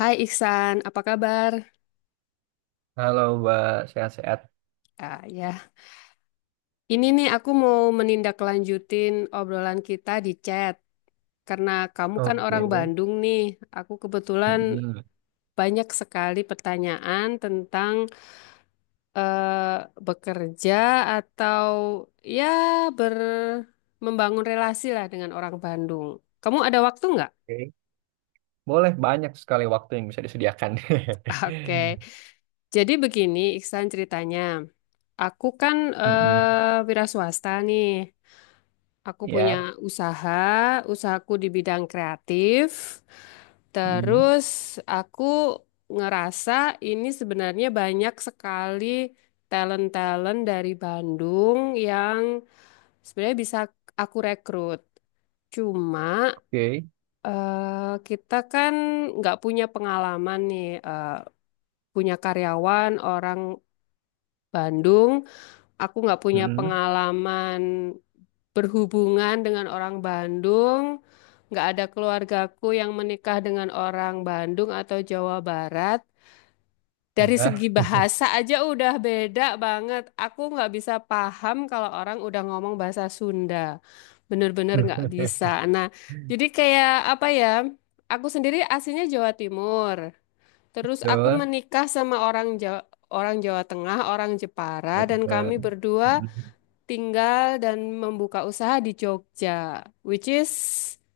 Hai Iksan, apa kabar? Halo Mbak, sehat-sehat. Ah, ya, ini nih aku mau menindaklanjutin obrolan kita di chat. Karena kamu kan Oke. orang Bandung nih, aku kebetulan Mm-mm. banyak sekali pertanyaan tentang eh, bekerja atau ya ber membangun relasi lah dengan orang Bandung. Kamu ada waktu nggak? Oke. Boleh banyak sekali waktu yang bisa disediakan. Oke, jadi begini Iksan ceritanya. Aku kan Mm-mm. Wira swasta nih. Aku punya Ya. usaha, usahaku di bidang kreatif. Mm. Terus aku ngerasa ini sebenarnya banyak sekali talent-talent dari Bandung yang sebenarnya bisa aku rekrut. Cuma Oke. Kita kan nggak punya pengalaman nih, punya karyawan orang Bandung. Aku nggak punya Mm. pengalaman berhubungan dengan orang Bandung. Nggak ada keluargaku yang menikah dengan orang Bandung atau Jawa Barat. Dari Ya. segi bahasa aja udah beda banget. Aku nggak bisa paham kalau orang udah ngomong bahasa Sunda. Bener-bener nggak bisa. Nah, jadi kayak apa ya? Aku sendiri aslinya Jawa Timur. Terus aku Betul. menikah sama orang Jawa Tengah, orang Jepara, dan Betul. kami berdua tinggal dan membuka usaha di Jogja, which is,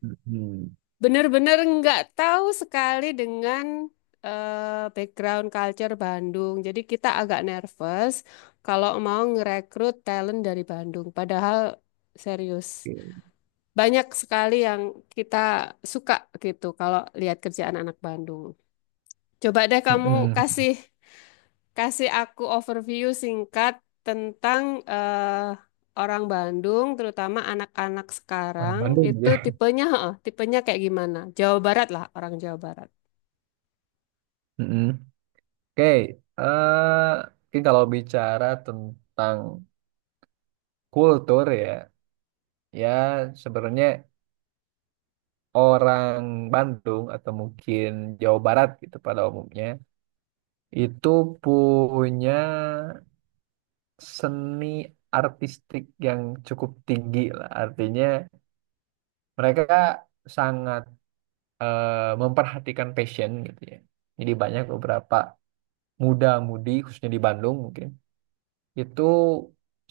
Mm-mm. bener-bener nggak tahu sekali dengan background culture Bandung. Jadi kita agak nervous kalau mau ngerekrut talent dari Bandung. Padahal serius, Oke. banyak sekali yang kita suka gitu kalau lihat kerjaan anak Bandung. Coba deh kamu Mm-mm. kasih Kasih aku overview singkat tentang eh, orang Bandung, terutama anak-anak Orang sekarang, Bandung itu ya. tipenya, heeh, tipenya kayak gimana? Jawa Barat lah, orang Jawa Barat. Mm-mm. Oke. eh, Mungkin kalau bicara tentang kultur ya, ya sebenarnya. Orang Bandung atau mungkin Jawa Barat gitu pada umumnya itu punya seni artistik yang cukup tinggi lah. Artinya mereka sangat memperhatikan passion gitu ya. Jadi banyak beberapa muda-mudi khususnya di Bandung mungkin itu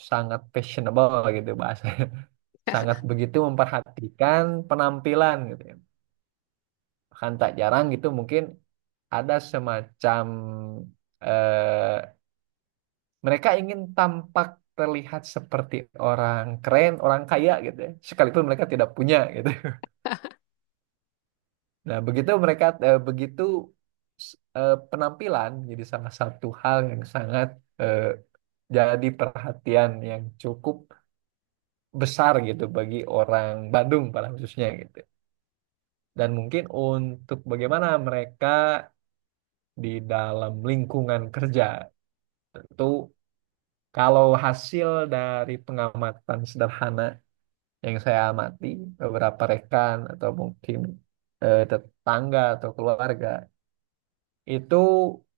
sangat fashionable gitu bahasanya. Sangat begitu memperhatikan penampilan gitu ya. Bahkan tak jarang gitu mungkin ada semacam eh, mereka ingin tampak terlihat seperti orang keren, orang kaya gitu ya. Sekalipun mereka tidak punya gitu. Nah, begitu mereka penampilan jadi salah satu hal yang sangat eh, jadi perhatian yang cukup besar gitu bagi orang Bandung pada khususnya gitu. Dan mungkin untuk bagaimana mereka di dalam lingkungan kerja itu. Kalau hasil dari pengamatan sederhana yang saya amati, beberapa rekan atau mungkin tetangga atau keluarga, itu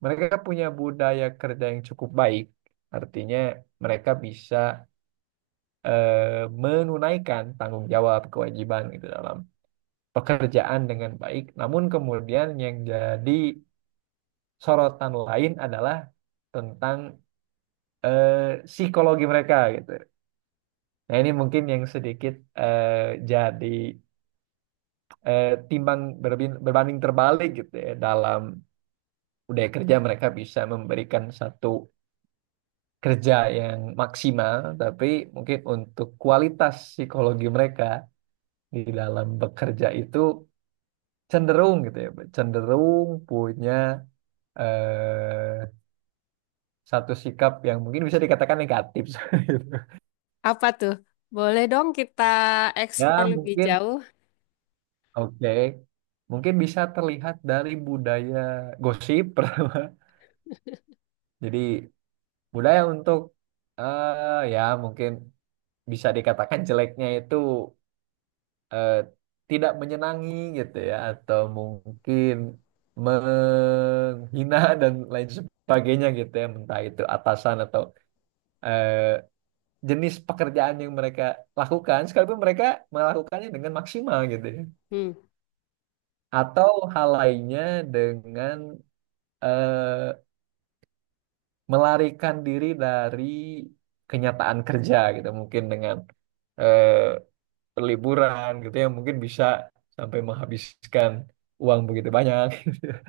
mereka punya budaya kerja yang cukup baik. Artinya mereka bisa menunaikan tanggung jawab kewajiban itu dalam pekerjaan dengan baik. Namun kemudian yang jadi sorotan lain adalah tentang psikologi mereka gitu. Nah, ini mungkin yang sedikit eh, jadi timbang berbanding terbalik gitu ya. Dalam budaya kerja mereka bisa memberikan satu kerja yang maksimal, tapi mungkin untuk kualitas psikologi mereka di dalam bekerja itu cenderung gitu ya, cenderung punya eh, satu sikap yang mungkin bisa dikatakan negatif. gitu. Apa tuh? Boleh dong kita eksplor Ya, lebih mungkin jauh? oke. Mungkin bisa terlihat dari budaya gosip pertama. Jadi budaya untuk ya mungkin bisa dikatakan jeleknya itu eh, tidak menyenangi gitu ya, atau mungkin menghina dan lain sebagainya gitu ya, entah itu atasan atau eh, jenis pekerjaan yang mereka lakukan sekalipun mereka melakukannya dengan maksimal gitu ya, Hmm. atau hal lainnya dengan eh, melarikan diri dari kenyataan kerja gitu mungkin dengan eh, perliburan gitu yang mungkin bisa sampai menghabiskan uang begitu banyak.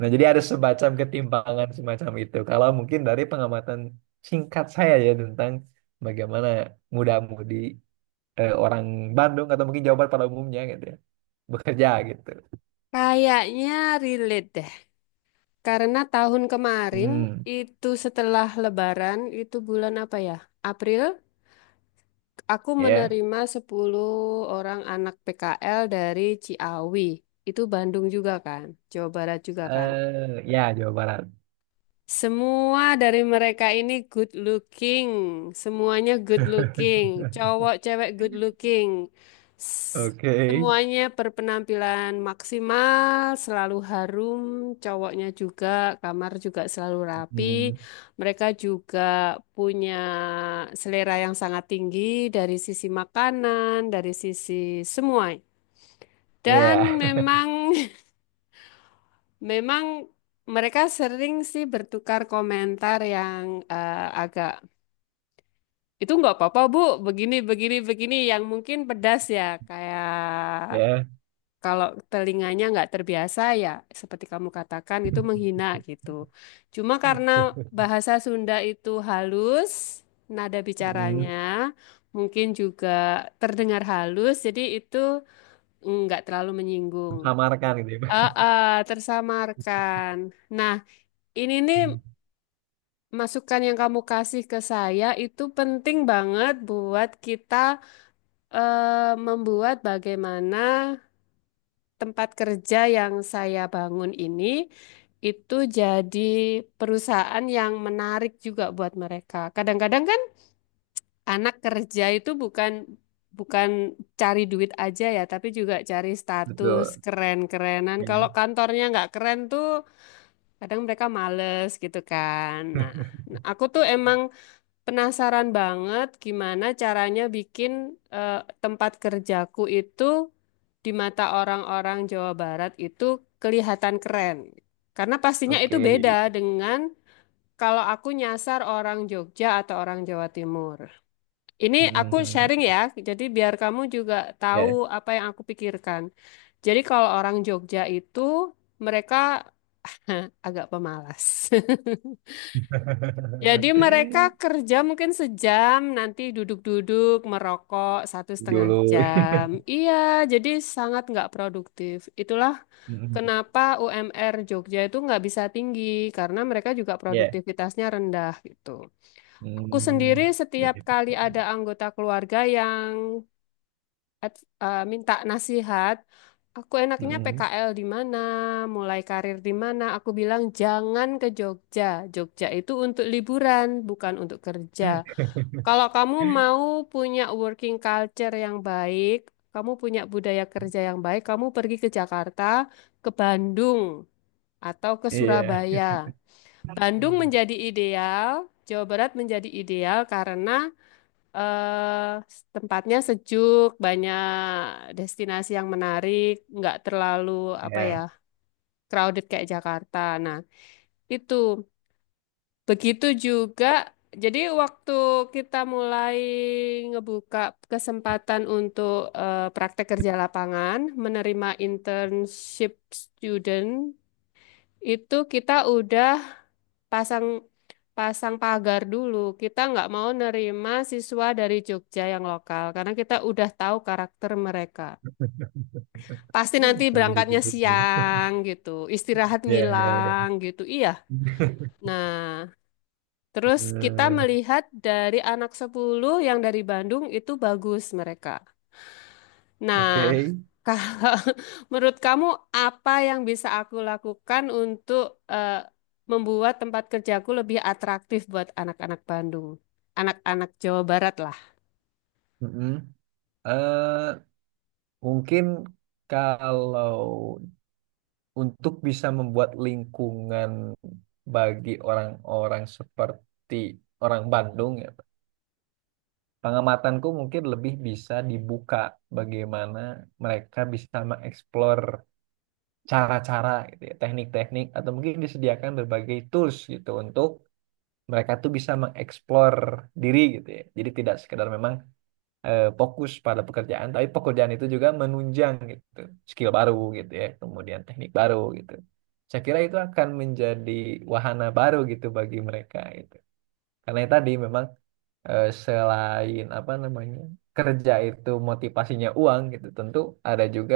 Nah, jadi ada semacam ketimpangan semacam itu. Kalau mungkin dari pengamatan singkat saya ya, tentang bagaimana muda-mudi orang Bandung atau mungkin Jawa Barat pada umumnya gitu ya, bekerja gitu. Kayaknya relate deh. Karena tahun kemarin Hmm, itu setelah Lebaran, itu bulan apa ya? April? Aku ya. menerima 10 orang anak PKL dari Ciawi. Itu Bandung juga kan? Jawa Barat juga kan? Eh, ya Jawa Barat. Semua dari mereka ini good looking. Semuanya good looking. Cowok, cewek good looking. S- Oke. Semuanya berpenampilan maksimal, selalu harum. Cowoknya juga, kamar juga selalu rapi. Hmm, Mereka juga punya selera yang sangat tinggi dari sisi makanan, dari sisi semua. Dan ya, memang Memang mereka sering sih bertukar komentar yang agak itu nggak apa-apa Bu, begini begini begini yang mungkin pedas ya kayak ya. kalau telinganya nggak terbiasa ya seperti kamu katakan itu menghina gitu. Cuma karena bahasa Sunda itu halus, nada Hmm, bicaranya mungkin juga terdengar halus, jadi itu nggak terlalu menyinggung. Samarkan gitu ya. Ah, ah, tersamarkan. Nah, ini nih Hmm, masukan yang kamu kasih ke saya itu penting banget buat kita membuat bagaimana tempat kerja yang saya bangun ini itu jadi perusahaan yang menarik juga buat mereka. Kadang-kadang kan anak kerja itu bukan bukan cari duit aja ya, tapi juga cari status betul. keren-kerenan. Kalau Ya. kantornya nggak keren tuh kadang mereka males gitu kan. Nah, Nah, aku tuh emang penasaran banget gimana caranya bikin eh, tempat kerjaku itu di mata orang-orang Jawa Barat itu kelihatan keren. Karena pastinya itu Oke. beda dengan kalau aku nyasar orang Jogja atau orang Jawa Timur. Ini aku Mhm. sharing ya, jadi biar kamu juga tahu Ya. apa yang aku pikirkan. Jadi kalau orang Jogja itu mereka agak pemalas. Jadi mereka kerja mungkin sejam, nanti duduk-duduk, merokok 1,5 Dulu. jam. Iya, jadi sangat nggak produktif. Itulah Mhm. kenapa UMR Jogja itu nggak bisa tinggi, karena mereka juga Ya. produktivitasnya rendah gitu. Aku sendiri Hmm. Ya. setiap kali ada anggota keluarga yang minta nasihat. Aku enaknya Mhm. PKL di mana, mulai karir di mana. Aku bilang jangan ke Jogja. Jogja itu untuk liburan, bukan untuk kerja. Kalau kamu mau punya working culture yang baik, kamu punya budaya kerja yang baik, kamu pergi ke Jakarta, ke Bandung, atau ke Iya. Surabaya. Bandung menjadi ideal, Jawa Barat menjadi ideal karena eh tempatnya sejuk, banyak destinasi yang menarik, nggak terlalu apa ya Ya. crowded kayak Jakarta. Nah, itu begitu juga. Jadi waktu kita mulai ngebuka kesempatan untuk praktek kerja lapangan, menerima internship student, itu kita udah pasang pasang pagar dulu. Kita nggak mau nerima siswa dari Jogja yang lokal karena kita udah tahu karakter mereka. Pasti nanti Sampai berangkatnya segitu. siang gitu, istirahat Ya, ya, ya. ngilang gitu. Iya. Nah, terus kita Eh, melihat dari anak 10 yang dari Bandung itu bagus mereka. Nah, Oke. kalau menurut kamu apa yang bisa aku lakukan untuk eh, membuat tempat kerjaku lebih atraktif buat anak-anak Bandung, anak-anak Jawa Barat lah. Mhm. Eh, Mungkin kalau untuk bisa membuat lingkungan bagi orang-orang seperti orang Bandung ya, pengamatanku mungkin lebih bisa dibuka bagaimana mereka bisa mengeksplor cara-cara gitu ya, teknik-teknik atau mungkin disediakan berbagai tools gitu untuk mereka tuh bisa mengeksplor diri gitu ya. Jadi tidak sekedar memang fokus pada pekerjaan, tapi pekerjaan itu juga menunjang gitu, skill baru gitu ya, kemudian teknik baru gitu. Saya kira itu akan menjadi wahana baru gitu bagi mereka gitu. Karena tadi memang selain apa namanya kerja itu motivasinya uang gitu tentu ada juga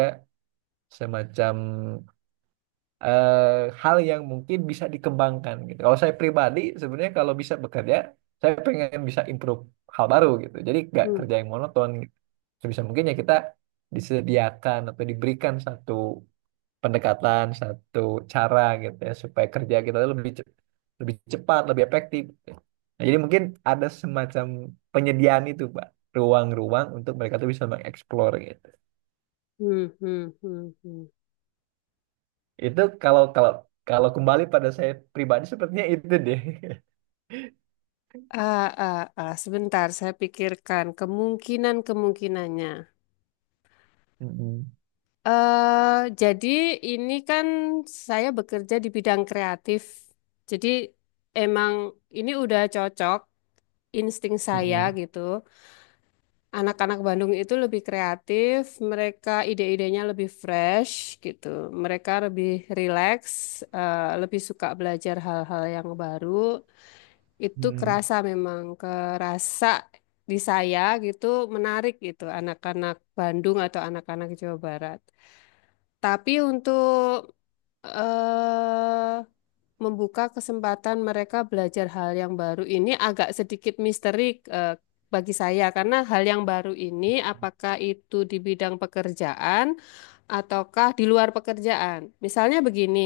semacam hal yang mungkin bisa dikembangkan gitu. Kalau saya pribadi sebenarnya kalau bisa bekerja saya pengen bisa improve hal baru gitu. Jadi nggak Hmm, kerja yang monoton gitu. Sebisa mungkin ya kita disediakan atau diberikan satu pendekatan, satu cara gitu ya, supaya kerja kita tuh lebih lebih cepat, lebih efektif. Nah, jadi mungkin ada semacam penyediaan itu, Pak, ruang-ruang untuk mereka tuh bisa mengeksplor gitu. hmm, hmm, hmm, hmm. Itu kalau kalau kalau kembali pada saya pribadi sepertinya itu deh. Ah, ah, ah, sebentar, saya pikirkan kemungkinan-kemungkinannya. Mm-mm. eh jadi ini kan saya bekerja di bidang kreatif. Jadi emang ini udah cocok insting saya Mm-mm. gitu. Anak-anak Bandung itu lebih kreatif, mereka ide-idenya lebih fresh gitu. Mereka lebih relax, lebih suka belajar hal-hal yang baru. Itu Mm. kerasa memang, kerasa di saya gitu menarik gitu anak-anak Bandung atau anak-anak Jawa Barat. Tapi untuk eh membuka kesempatan mereka belajar hal yang baru ini agak sedikit misteri bagi saya karena hal yang baru ini apakah itu di bidang pekerjaan ataukah di luar pekerjaan. Misalnya begini,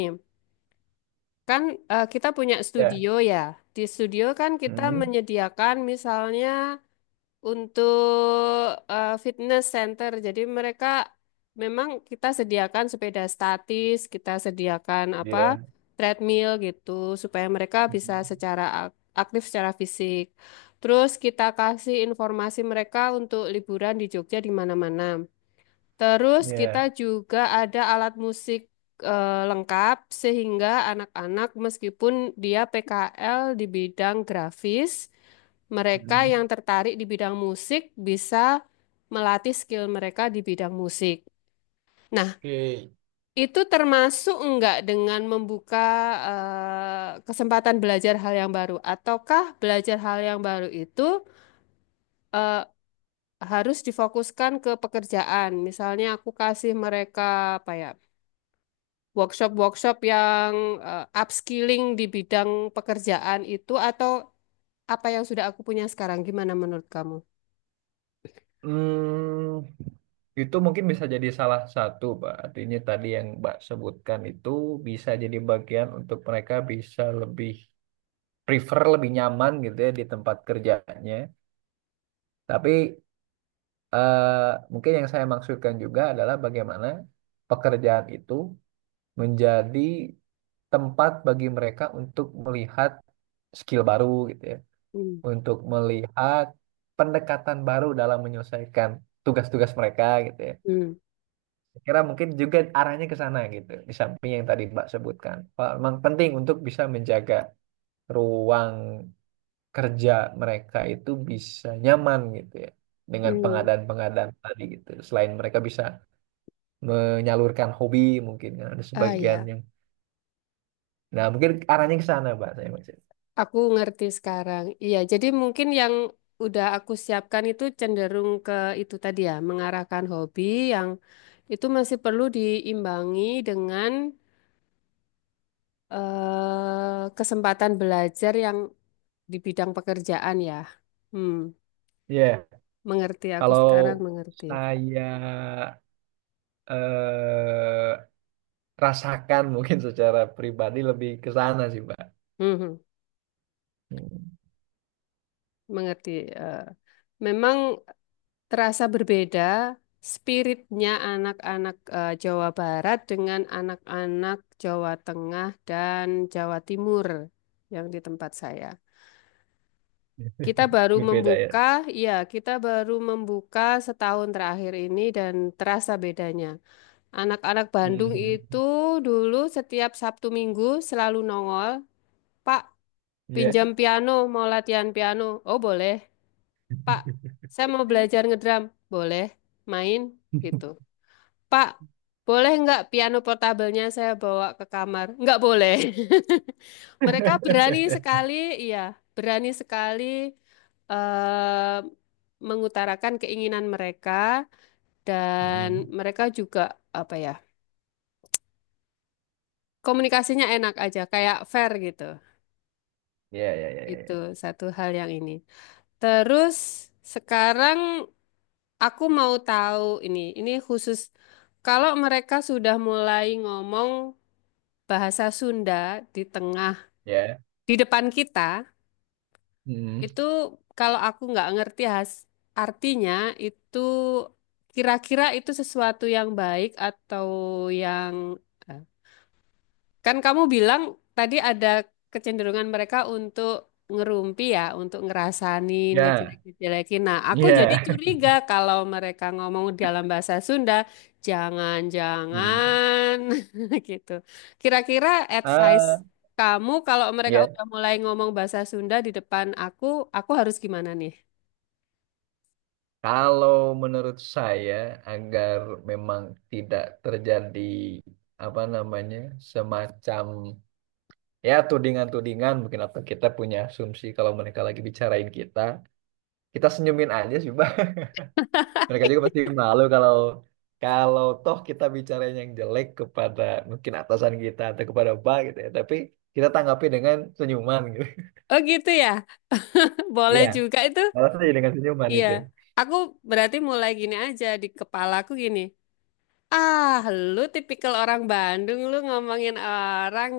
kan kita punya Ya. studio ya. Di studio kan kita Mm. menyediakan misalnya untuk fitness center. Jadi mereka memang kita sediakan sepeda statis, kita sediakan apa Ya. treadmill gitu supaya mereka bisa Mm. secara ak- aktif secara fisik. Terus kita kasih informasi mereka untuk liburan di Jogja di mana-mana. Terus kita Ya. juga ada alat musik lengkap sehingga anak-anak meskipun dia PKL di bidang grafis, mereka Mm. yang tertarik di bidang musik bisa melatih skill mereka di bidang musik. Nah, Oke. itu termasuk enggak dengan membuka kesempatan belajar hal yang baru, ataukah belajar hal yang baru itu eh, harus difokuskan ke pekerjaan? Misalnya aku kasih mereka apa ya? Workshop-workshop yang upskilling di bidang pekerjaan itu atau apa yang sudah aku punya sekarang? Gimana menurut kamu? Hmm, Itu mungkin bisa jadi salah satu, Pak. Artinya tadi yang Mbak sebutkan itu bisa jadi bagian untuk mereka bisa lebih prefer, lebih nyaman gitu ya di tempat kerjanya. Tapi mungkin yang saya maksudkan juga adalah bagaimana pekerjaan itu menjadi tempat bagi mereka untuk melihat skill baru gitu ya, Hmm, untuk melihat pendekatan baru dalam menyelesaikan tugas-tugas mereka gitu ya. hmm, Kira mungkin juga arahnya ke sana gitu, di samping yang tadi Mbak sebutkan. Wah, memang penting untuk bisa menjaga ruang kerja mereka itu bisa nyaman gitu ya, dengan hmm. pengadaan-pengadaan tadi gitu, selain mereka bisa menyalurkan hobi mungkin ya, ada Ah sebagian ya, yang nah mungkin arahnya ke sana Mbak saya maksud. aku ngerti sekarang. Iya, jadi mungkin yang udah aku siapkan itu cenderung ke itu tadi ya, mengarahkan hobi yang itu masih perlu diimbangi dengan kesempatan belajar yang di bidang pekerjaan ya. Hmm, Ya mengerti aku kalau sekarang mengerti. saya eh, rasakan mungkin secara pribadi lebih ke sana sih Mbak. Mhm. Hmm, Mengerti. eh, Memang terasa berbeda spiritnya anak-anak Jawa Barat dengan anak-anak Jawa Tengah dan Jawa Timur yang di tempat saya. Kita baru Lebih beda ya. membuka, ya, kita baru membuka setahun terakhir ini dan terasa bedanya. Anak-anak Bandung Mhm. itu dulu setiap Sabtu Minggu selalu nongol, Pak, Ya. pinjam piano, mau latihan piano. Oh, boleh. Pak, saya mau belajar ngedrum. Boleh main gitu. Pak, boleh nggak piano portabelnya saya bawa ke kamar? Nggak boleh. Mereka berani sekali, iya, berani sekali eh, mengutarakan keinginan mereka dan Hmm. mereka juga apa ya, komunikasinya enak aja, kayak fair gitu. Ya, ya, ya, ya. Itu Ya. satu hal yang ini. Terus sekarang aku mau tahu ini, khusus kalau mereka sudah mulai ngomong bahasa Sunda di tengah, Ya. di depan kita, Hmm. itu kalau aku nggak ngerti has, artinya itu kira-kira itu sesuatu yang baik atau yang eh, kan kamu bilang tadi ada kecenderungan mereka untuk ngerumpi ya, untuk ngerasanin, Ya. ngejelek-jelekin. Nah, aku jadi Ya. curiga kalau mereka ngomong dalam bahasa Sunda, Hmm. jangan-jangan gitu. Kira-kira advice Ah, kamu kalau mereka ya. udah mulai ngomong bahasa Sunda di depan aku harus gimana nih? Kalau menurut saya agar memang tidak terjadi apa namanya semacam ya tudingan-tudingan mungkin, atau kita punya asumsi kalau mereka lagi bicarain kita, kita senyumin aja sih, Bang. Mereka juga pasti malu kalau kalau toh kita bicara yang jelek kepada mungkin atasan kita atau kepada Pak gitu ya, tapi kita tanggapi dengan senyuman gitu. Oh gitu ya, boleh Iya, juga itu. balas aja dengan senyuman Iya, itu. aku berarti mulai gini aja di kepalaku gini. Ah, lu tipikal orang Bandung, lu ngomongin orang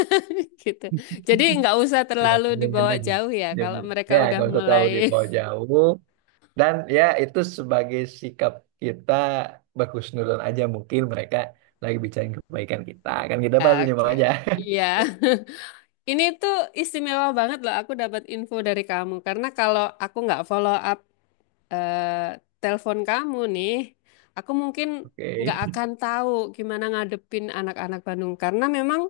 gitu. Jadi nggak usah Iya, terlalu senyumin dibawa aja. jauh ya kalau Senyumin. Ya, mereka udah nggak usah terlalu mulai. dibawa jauh. Dan ya itu sebagai sikap kita, berhusnuzon aja mungkin mereka lagi bicarain kebaikan kita. Kan kita bahas senyum Oke, aja. iya. Ini tuh istimewa banget loh aku dapat info dari kamu karena kalau aku nggak follow up eh telepon kamu nih, aku mungkin nggak Oke. akan tahu gimana ngadepin anak-anak Bandung karena memang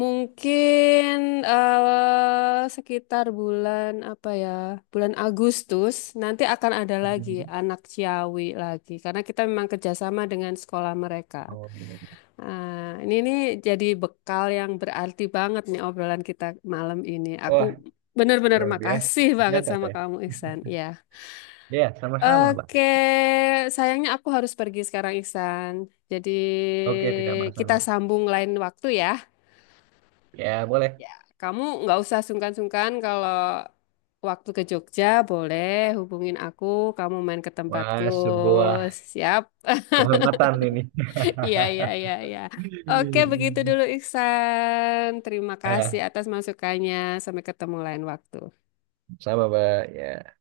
mungkin sekitar bulan apa ya, bulan Agustus nanti akan ada lagi Mhm. anak Ciawi lagi karena kita memang kerjasama dengan sekolah mereka. Oh. Nah, ini nih jadi bekal yang berarti banget nih obrolan kita malam ini. Aku Wah, benar-benar luar biasa. makasih banget Nyangka sama saya. kamu, Ihsan. Ya. Ya sama-sama, Pak. Oke, sayangnya aku harus pergi sekarang, Iksan. Jadi Oke, tidak kita masalah, Mas. sambung lain waktu ya. Ya, boleh. Ya, kamu nggak usah sungkan-sungkan kalau waktu ke Jogja boleh hubungin aku. Kamu main ke tempatku. Wah, sebuah Siap? kehormatan ini. Iya, iya, iya, iya. Oke, begitu dulu, Iksan. Terima kasih Eh, atas masukannya. Sampai ketemu lain waktu. sama, Mbak. Ya.